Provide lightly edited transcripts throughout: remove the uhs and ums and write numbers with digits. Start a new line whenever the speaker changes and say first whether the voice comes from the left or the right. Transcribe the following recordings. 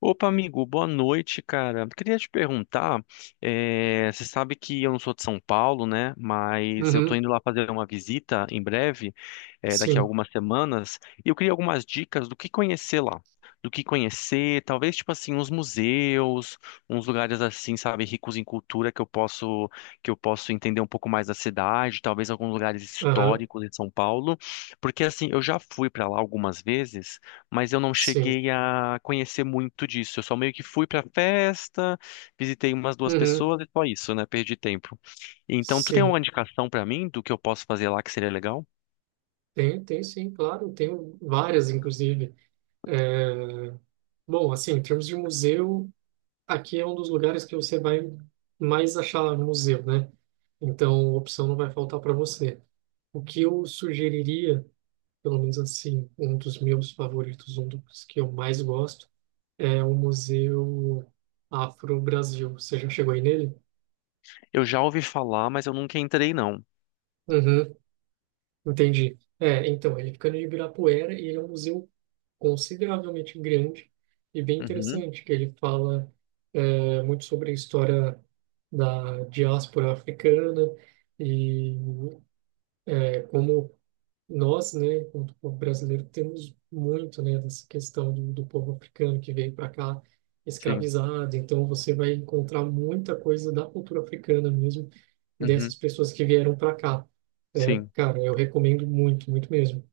left: Opa, amigo, boa noite, cara. Queria te perguntar, você sabe que eu não sou de São Paulo, né? Mas eu tô
right: Uhum,
left: indo lá fazer uma visita em breve, daqui a
right: sim,
left: algumas semanas, e eu queria algumas dicas do que conhecer lá. Do que conhecer, talvez, tipo assim, uns museus, uns lugares assim, sabe, ricos em cultura que eu posso entender um pouco mais da cidade, talvez alguns lugares
right: aham,
left: históricos de São Paulo, porque assim, eu já fui pra lá algumas vezes mas eu não
right: sim,
left: cheguei a conhecer muito disso. Eu só meio que fui pra festa, visitei umas duas
right: uhum,
left: pessoas e só isso, né? Perdi tempo. Então, tu tem alguma
right: sim,
left: indicação pra mim do que eu posso fazer lá que seria legal?
right: tem sim, claro, tenho várias, inclusive. É, bom, assim, em termos de museu, aqui é um dos lugares que você vai mais achar museu, né? Então, opção não vai faltar para você. O que eu sugeriria, pelo menos assim, um dos meus favoritos, um dos que eu mais gosto, é o Museu Afro-Brasil. Você já chegou aí nele?
left: Eu já ouvi falar, mas eu nunca entrei, não.
right: Entendi. É, então, ele fica no Ibirapuera e ele é um museu consideravelmente grande e bem
left: Uhum,
right: interessante, que ele fala muito sobre a história da diáspora africana e nós, né, enquanto povo brasileiro, temos muito, né, dessa questão do povo africano que veio para cá
left: sim.
right: escravizado. Então, você vai encontrar muita coisa da cultura africana mesmo,
left: Uhum,
right: dessas pessoas que vieram para cá. É,
left: sim.
right: cara, eu recomendo muito, muito mesmo.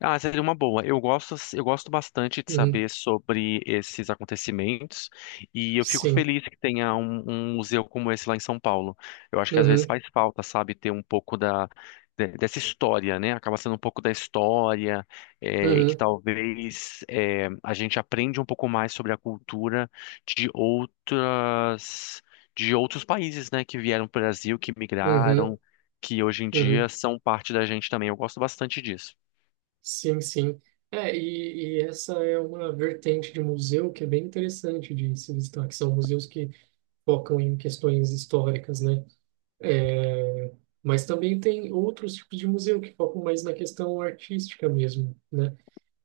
left: Ah, seria uma boa. Eu gosto bastante de
right: Uhum,
left: saber sobre esses acontecimentos e eu fico
right: sim.
left: feliz que tenha um museu como esse lá em São Paulo. Eu acho que às vezes
right: Uhum,
left: faz falta, sabe, ter um pouco da, dessa história, né? Acaba sendo um pouco da história e que
right: uhum,
left: a gente aprende um pouco mais sobre a cultura de outras, de outros países, né, que vieram para o Brasil, que
right: uhum,
left: migraram, que hoje em
right: uhum.
left: dia são parte da gente também. Eu gosto bastante disso.
right: Sim, sim. É, e essa é uma vertente de museu que é bem interessante de se visitar, que são museus que focam em questões históricas, né? É, mas também tem outros tipos de museu que focam mais na questão artística mesmo, né?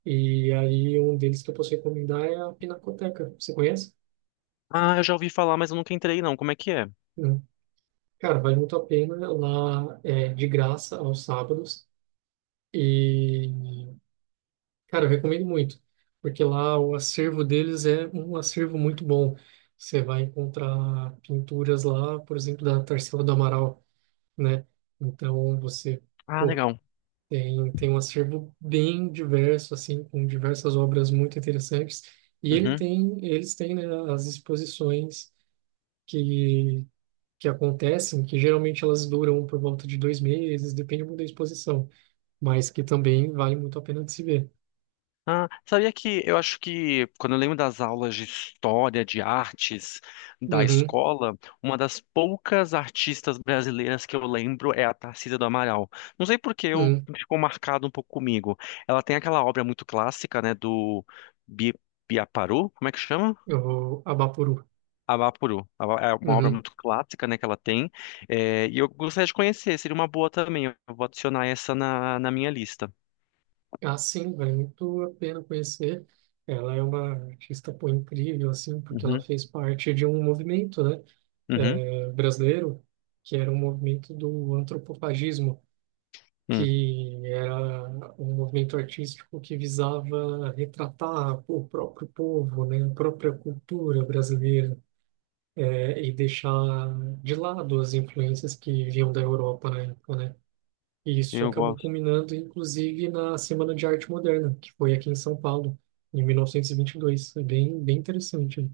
right: E aí um deles que eu posso recomendar é a Pinacoteca. Você conhece?
left: Ah, eu já ouvi falar, mas eu nunca entrei, não. Como é que é?
right: Não. Cara, vale muito a pena. Lá é de graça aos sábados. E, cara, eu recomendo muito, porque lá o acervo deles é um acervo muito bom. Você vai encontrar pinturas lá, por exemplo, da Tarsila do Amaral, né? Então você,
left: Ah,
right: pô,
left: legal.
right: tem um acervo bem diverso, assim, com diversas obras muito interessantes. E ele
left: Uhum.
right: tem, eles têm, né, as exposições que, que acontecem, que geralmente elas duram por volta de 2 meses, depende muito da exposição, mas que também vale muito a pena de se ver.
left: Ah, sabia que eu acho que quando eu lembro das aulas de história, de artes da
right: Uhum,
left: escola, uma das poucas artistas brasileiras que eu lembro é a Tarsila do Amaral. Não sei por que eu
right: uhum,
left: ficou marcado um pouco comigo. Ela tem aquela obra muito clássica, né, do Bi Biaparu, como é que chama?
right: o Abapuru.
left: Avapuru. É uma obra
right: Uhum.
left: muito clássica, né, que ela tem. É, e eu gostaria de conhecer, seria uma boa também. Eu vou adicionar essa na minha lista.
right: Ah, sim, vale muito a pena conhecer. Ela é uma artista, pô, incrível, assim, porque ela
left: Uhum,
right: fez parte de um movimento, né?
left: uhum,
right: Brasileiro, que era um movimento do antropofagismo,
left: hum.
right: que era um movimento artístico que visava retratar o próprio povo, né, a própria cultura brasileira, e deixar de lado as influências que vinham da Europa na época, né? E isso
left: Eu
right: acabou
left: gosto.
right: culminando, inclusive, na Semana de Arte Moderna, que foi aqui em São Paulo, em 1922. É bem, bem interessante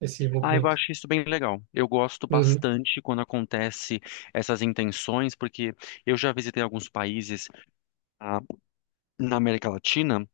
right: esse
left: Ah, eu
right: movimento.
left: acho isso bem legal. Eu gosto
right: Uhum,
left: bastante quando acontece essas intenções, porque eu já visitei alguns países, ah, na América Latina.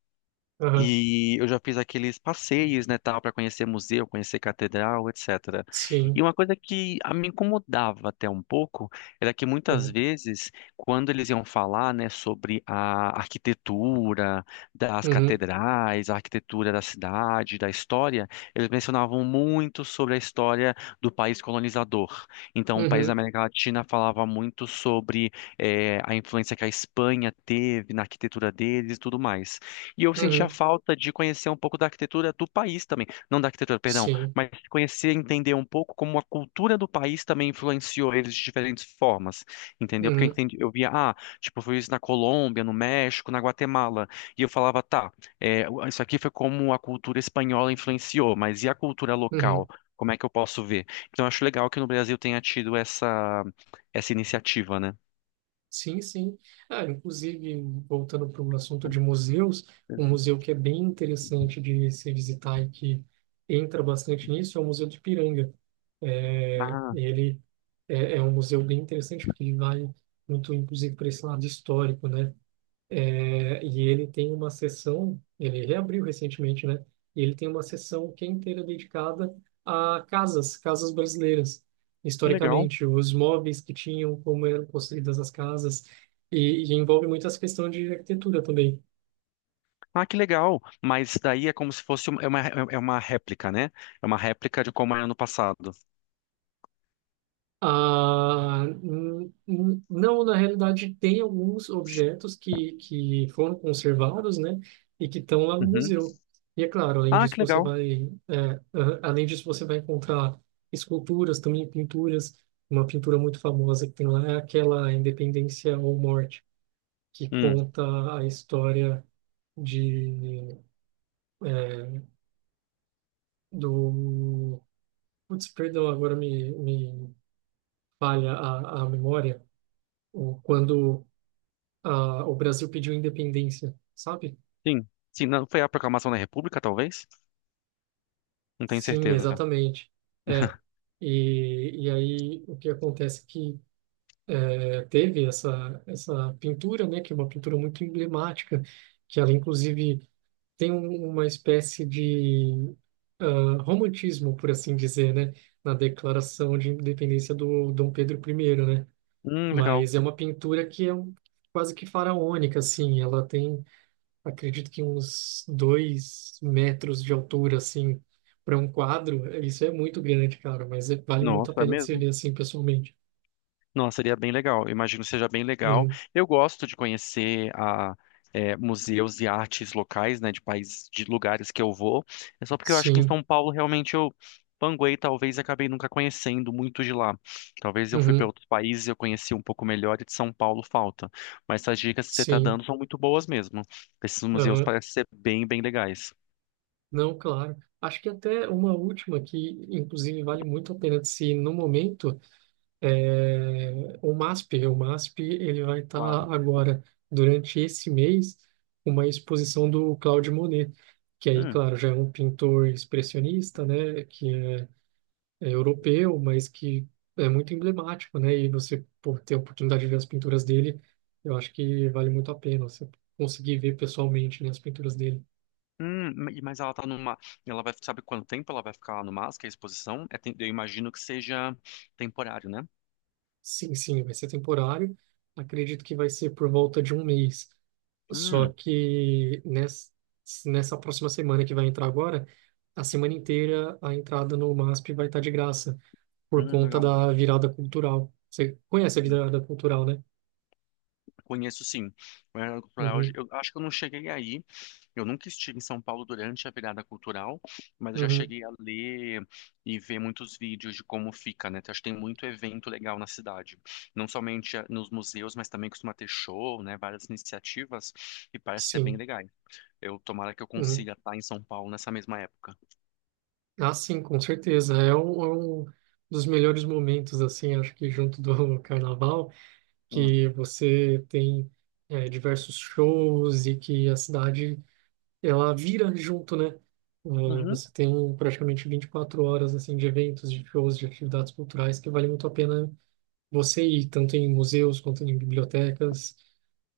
right: aham,
left: E eu já fiz aqueles passeios, né, tal, para conhecer museu, conhecer catedral, etc. E
right: sim.
left: uma coisa que me incomodava até um pouco era que muitas
right: Uhum,
left: vezes, quando eles iam falar, né, sobre a arquitetura das
right: uhum.
left: catedrais, a arquitetura da cidade, da história, eles mencionavam muito sobre a história do país colonizador. Então, o país da
right: Uhum,
left: América Latina falava muito sobre a influência que a Espanha teve na arquitetura deles e tudo mais. E eu sentia
right: uhum,
left: falta de conhecer um pouco da arquitetura do país também. Não da arquitetura, perdão,
right: sim,
left: mas conhecer, entender um pouco como a cultura do país também influenciou eles de diferentes formas, entendeu? Porque eu
right: uhum,
left: entendi, eu via, ah, tipo, eu vi isso na Colômbia, no México, na Guatemala, e eu falava, tá, isso aqui foi como a cultura espanhola influenciou, mas e a cultura local?
right: uhum,
left: Como é que eu posso ver? Então, eu acho legal que no Brasil tenha tido essa iniciativa, né?
right: sim, sim. Ah, inclusive, voltando para o assunto de museus, um museu que é bem interessante de se visitar e que entra bastante nisso é o Museu de Ipiranga. É,
left: Ah,
right: ele é um museu bem interessante porque ele vai muito, inclusive, para esse lado histórico, né? É, e ele tem uma sessão, ele reabriu recentemente, né? E ele tem uma sessão que é inteira dedicada a casas, casas brasileiras.
left: que legal.
right: Historicamente, os móveis que tinham, como eram construídas as casas, e envolve muito essa questão de arquitetura também.
left: Ah, que legal! Mas daí é como se é uma réplica, né? É uma réplica de como era no passado.
right: Ah, não, na realidade, tem alguns objetos que foram conservados, né, e que estão lá no
left: Uhum.
right: museu. E é claro, além
left: Ah,
right: disso,
left: que
right: você
left: legal!
right: vai, é, ah, além disso, você vai encontrar esculturas, também pinturas. Uma pintura muito famosa que tem lá é aquela Independência ou Morte, que
left: Hum,
right: conta a história de, é, do... Putz, perdão, agora me falha a memória. Quando o Brasil pediu independência, sabe?
left: sim. Sim, não foi a proclamação da República, talvez? Não tenho
right: Sim,
left: certeza.
right: exatamente. É. E aí o que acontece é que teve essa pintura, né, que é uma pintura muito emblemática, que ela inclusive tem uma espécie de romantismo, por assim dizer, né, na declaração de independência do Dom Pedro I, né?
left: Legal.
right: Mas é uma pintura que é quase que faraônica, assim. Ela tem acredito que uns 2 metros de altura, assim, para um quadro, isso é muito grande, cara, mas vale muito a
left: Nossa, é
right: pena de se
left: mesmo?
right: ver assim pessoalmente.
left: Nossa, seria bem legal. Eu imagino que seja bem legal.
right: Uhum.
left: Eu gosto de museus e artes locais, né, de países, de lugares que eu vou. É só porque eu acho que em
right: Sim,
left: São Paulo realmente eu panguei, talvez acabei nunca conhecendo muito de lá. Talvez eu fui para
right: uhum.
left: outros países e eu conheci um pouco melhor e de São Paulo falta. Mas essas dicas que você está
right: Sim,
left: dando são muito boas mesmo. Esses museus
right: aham.
left: parecem ser bem, bem legais.
right: Não, claro. Acho que até uma última que, inclusive, vale muito a pena de se ir no momento, é o MASP. O MASP, ele vai estar
left: Claro.
right: agora, durante esse mês, uma exposição do Claude Monet, que aí, claro, já é um pintor expressionista, né, que europeu, mas que é muito emblemático, né? E você por ter a oportunidade de ver as pinturas dele, eu acho que vale muito a pena você conseguir ver pessoalmente, né, as pinturas dele.
left: Mas ela tá numa. Ela vai. Sabe quanto tempo ela vai ficar lá no MASP, que é a exposição? Eu imagino que seja temporário, né?
right: Sim, sim, vai ser temporário. Acredito que vai ser por volta de um mês. Só
left: Hum,
right: que nessa próxima semana que vai entrar agora, a semana inteira a entrada no MASP vai estar de graça, por conta
left: legal.
right: da virada cultural. Você conhece a
left: Hum,
right: virada cultural, né?
left: Conheço sim. O Virada Cultural,
right: Uhum,
left: eu acho que eu não cheguei aí. Eu nunca estive em São Paulo durante a virada cultural, mas eu já
right: uhum,
left: cheguei a ler e ver muitos vídeos de como fica, né? Então, acho que tem muito evento legal na cidade. Não somente nos museus, mas também costuma ter show, né? Várias iniciativas e parece ser bem
right: sim.
left: legal. Eu tomara que eu
right: Uhum.
left: consiga estar em São Paulo nessa mesma época.
right: Ah, sim, com certeza. É um dos melhores momentos, assim, acho que junto do carnaval,
left: Hum.
right: que você tem diversos shows e que a cidade, ela vira junto, né? É,
left: Uhum.
right: você tem praticamente 24 horas, assim, de eventos, de shows, de atividades culturais que vale muito a pena você ir, tanto em museus quanto em bibliotecas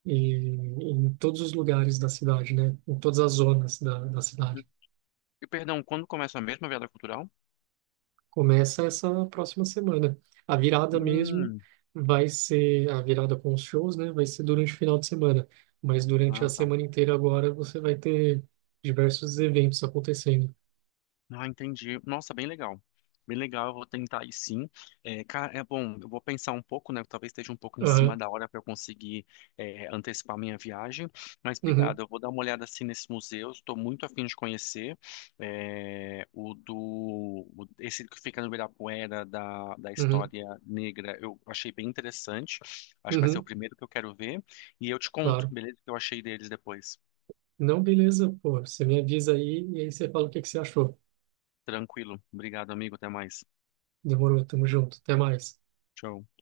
right: e em todos os lugares da cidade, né? Em todas as zonas da
left: Uhum.
right: cidade.
left: E perdão, quando começa a mesma virada cultural?
right: Começa essa próxima semana. A virada mesmo
left: Hum.
right: vai ser a virada com os shows, né? Vai ser durante o final de semana, mas durante
left: Ah,
right: a
left: tá.
right: semana inteira agora você vai ter diversos eventos acontecendo.
left: Ah, entendi. Nossa, bem legal. Bem legal, eu vou tentar aí sim. É bom, eu vou pensar um pouco, né? Talvez esteja um pouco em cima
right: Aham,
left: da hora para eu conseguir antecipar minha viagem. Mas
right: uhum,
left: obrigado, eu vou dar uma olhada assim nesses museus. Estou muito afim de conhecer esse que fica no Ibirapuera da
right: uhum,
left: história negra. Eu achei bem interessante. Acho que vai ser o
right: uhum,
left: primeiro que eu quero ver. E eu te conto,
right: claro.
left: beleza? O que eu achei deles depois.
right: Não, beleza, pô. Você me avisa aí e aí você fala o que que você achou.
left: Tranquilo. Obrigado, amigo. Até mais.
right: Demorou, tamo junto. Até mais.
left: Tchau.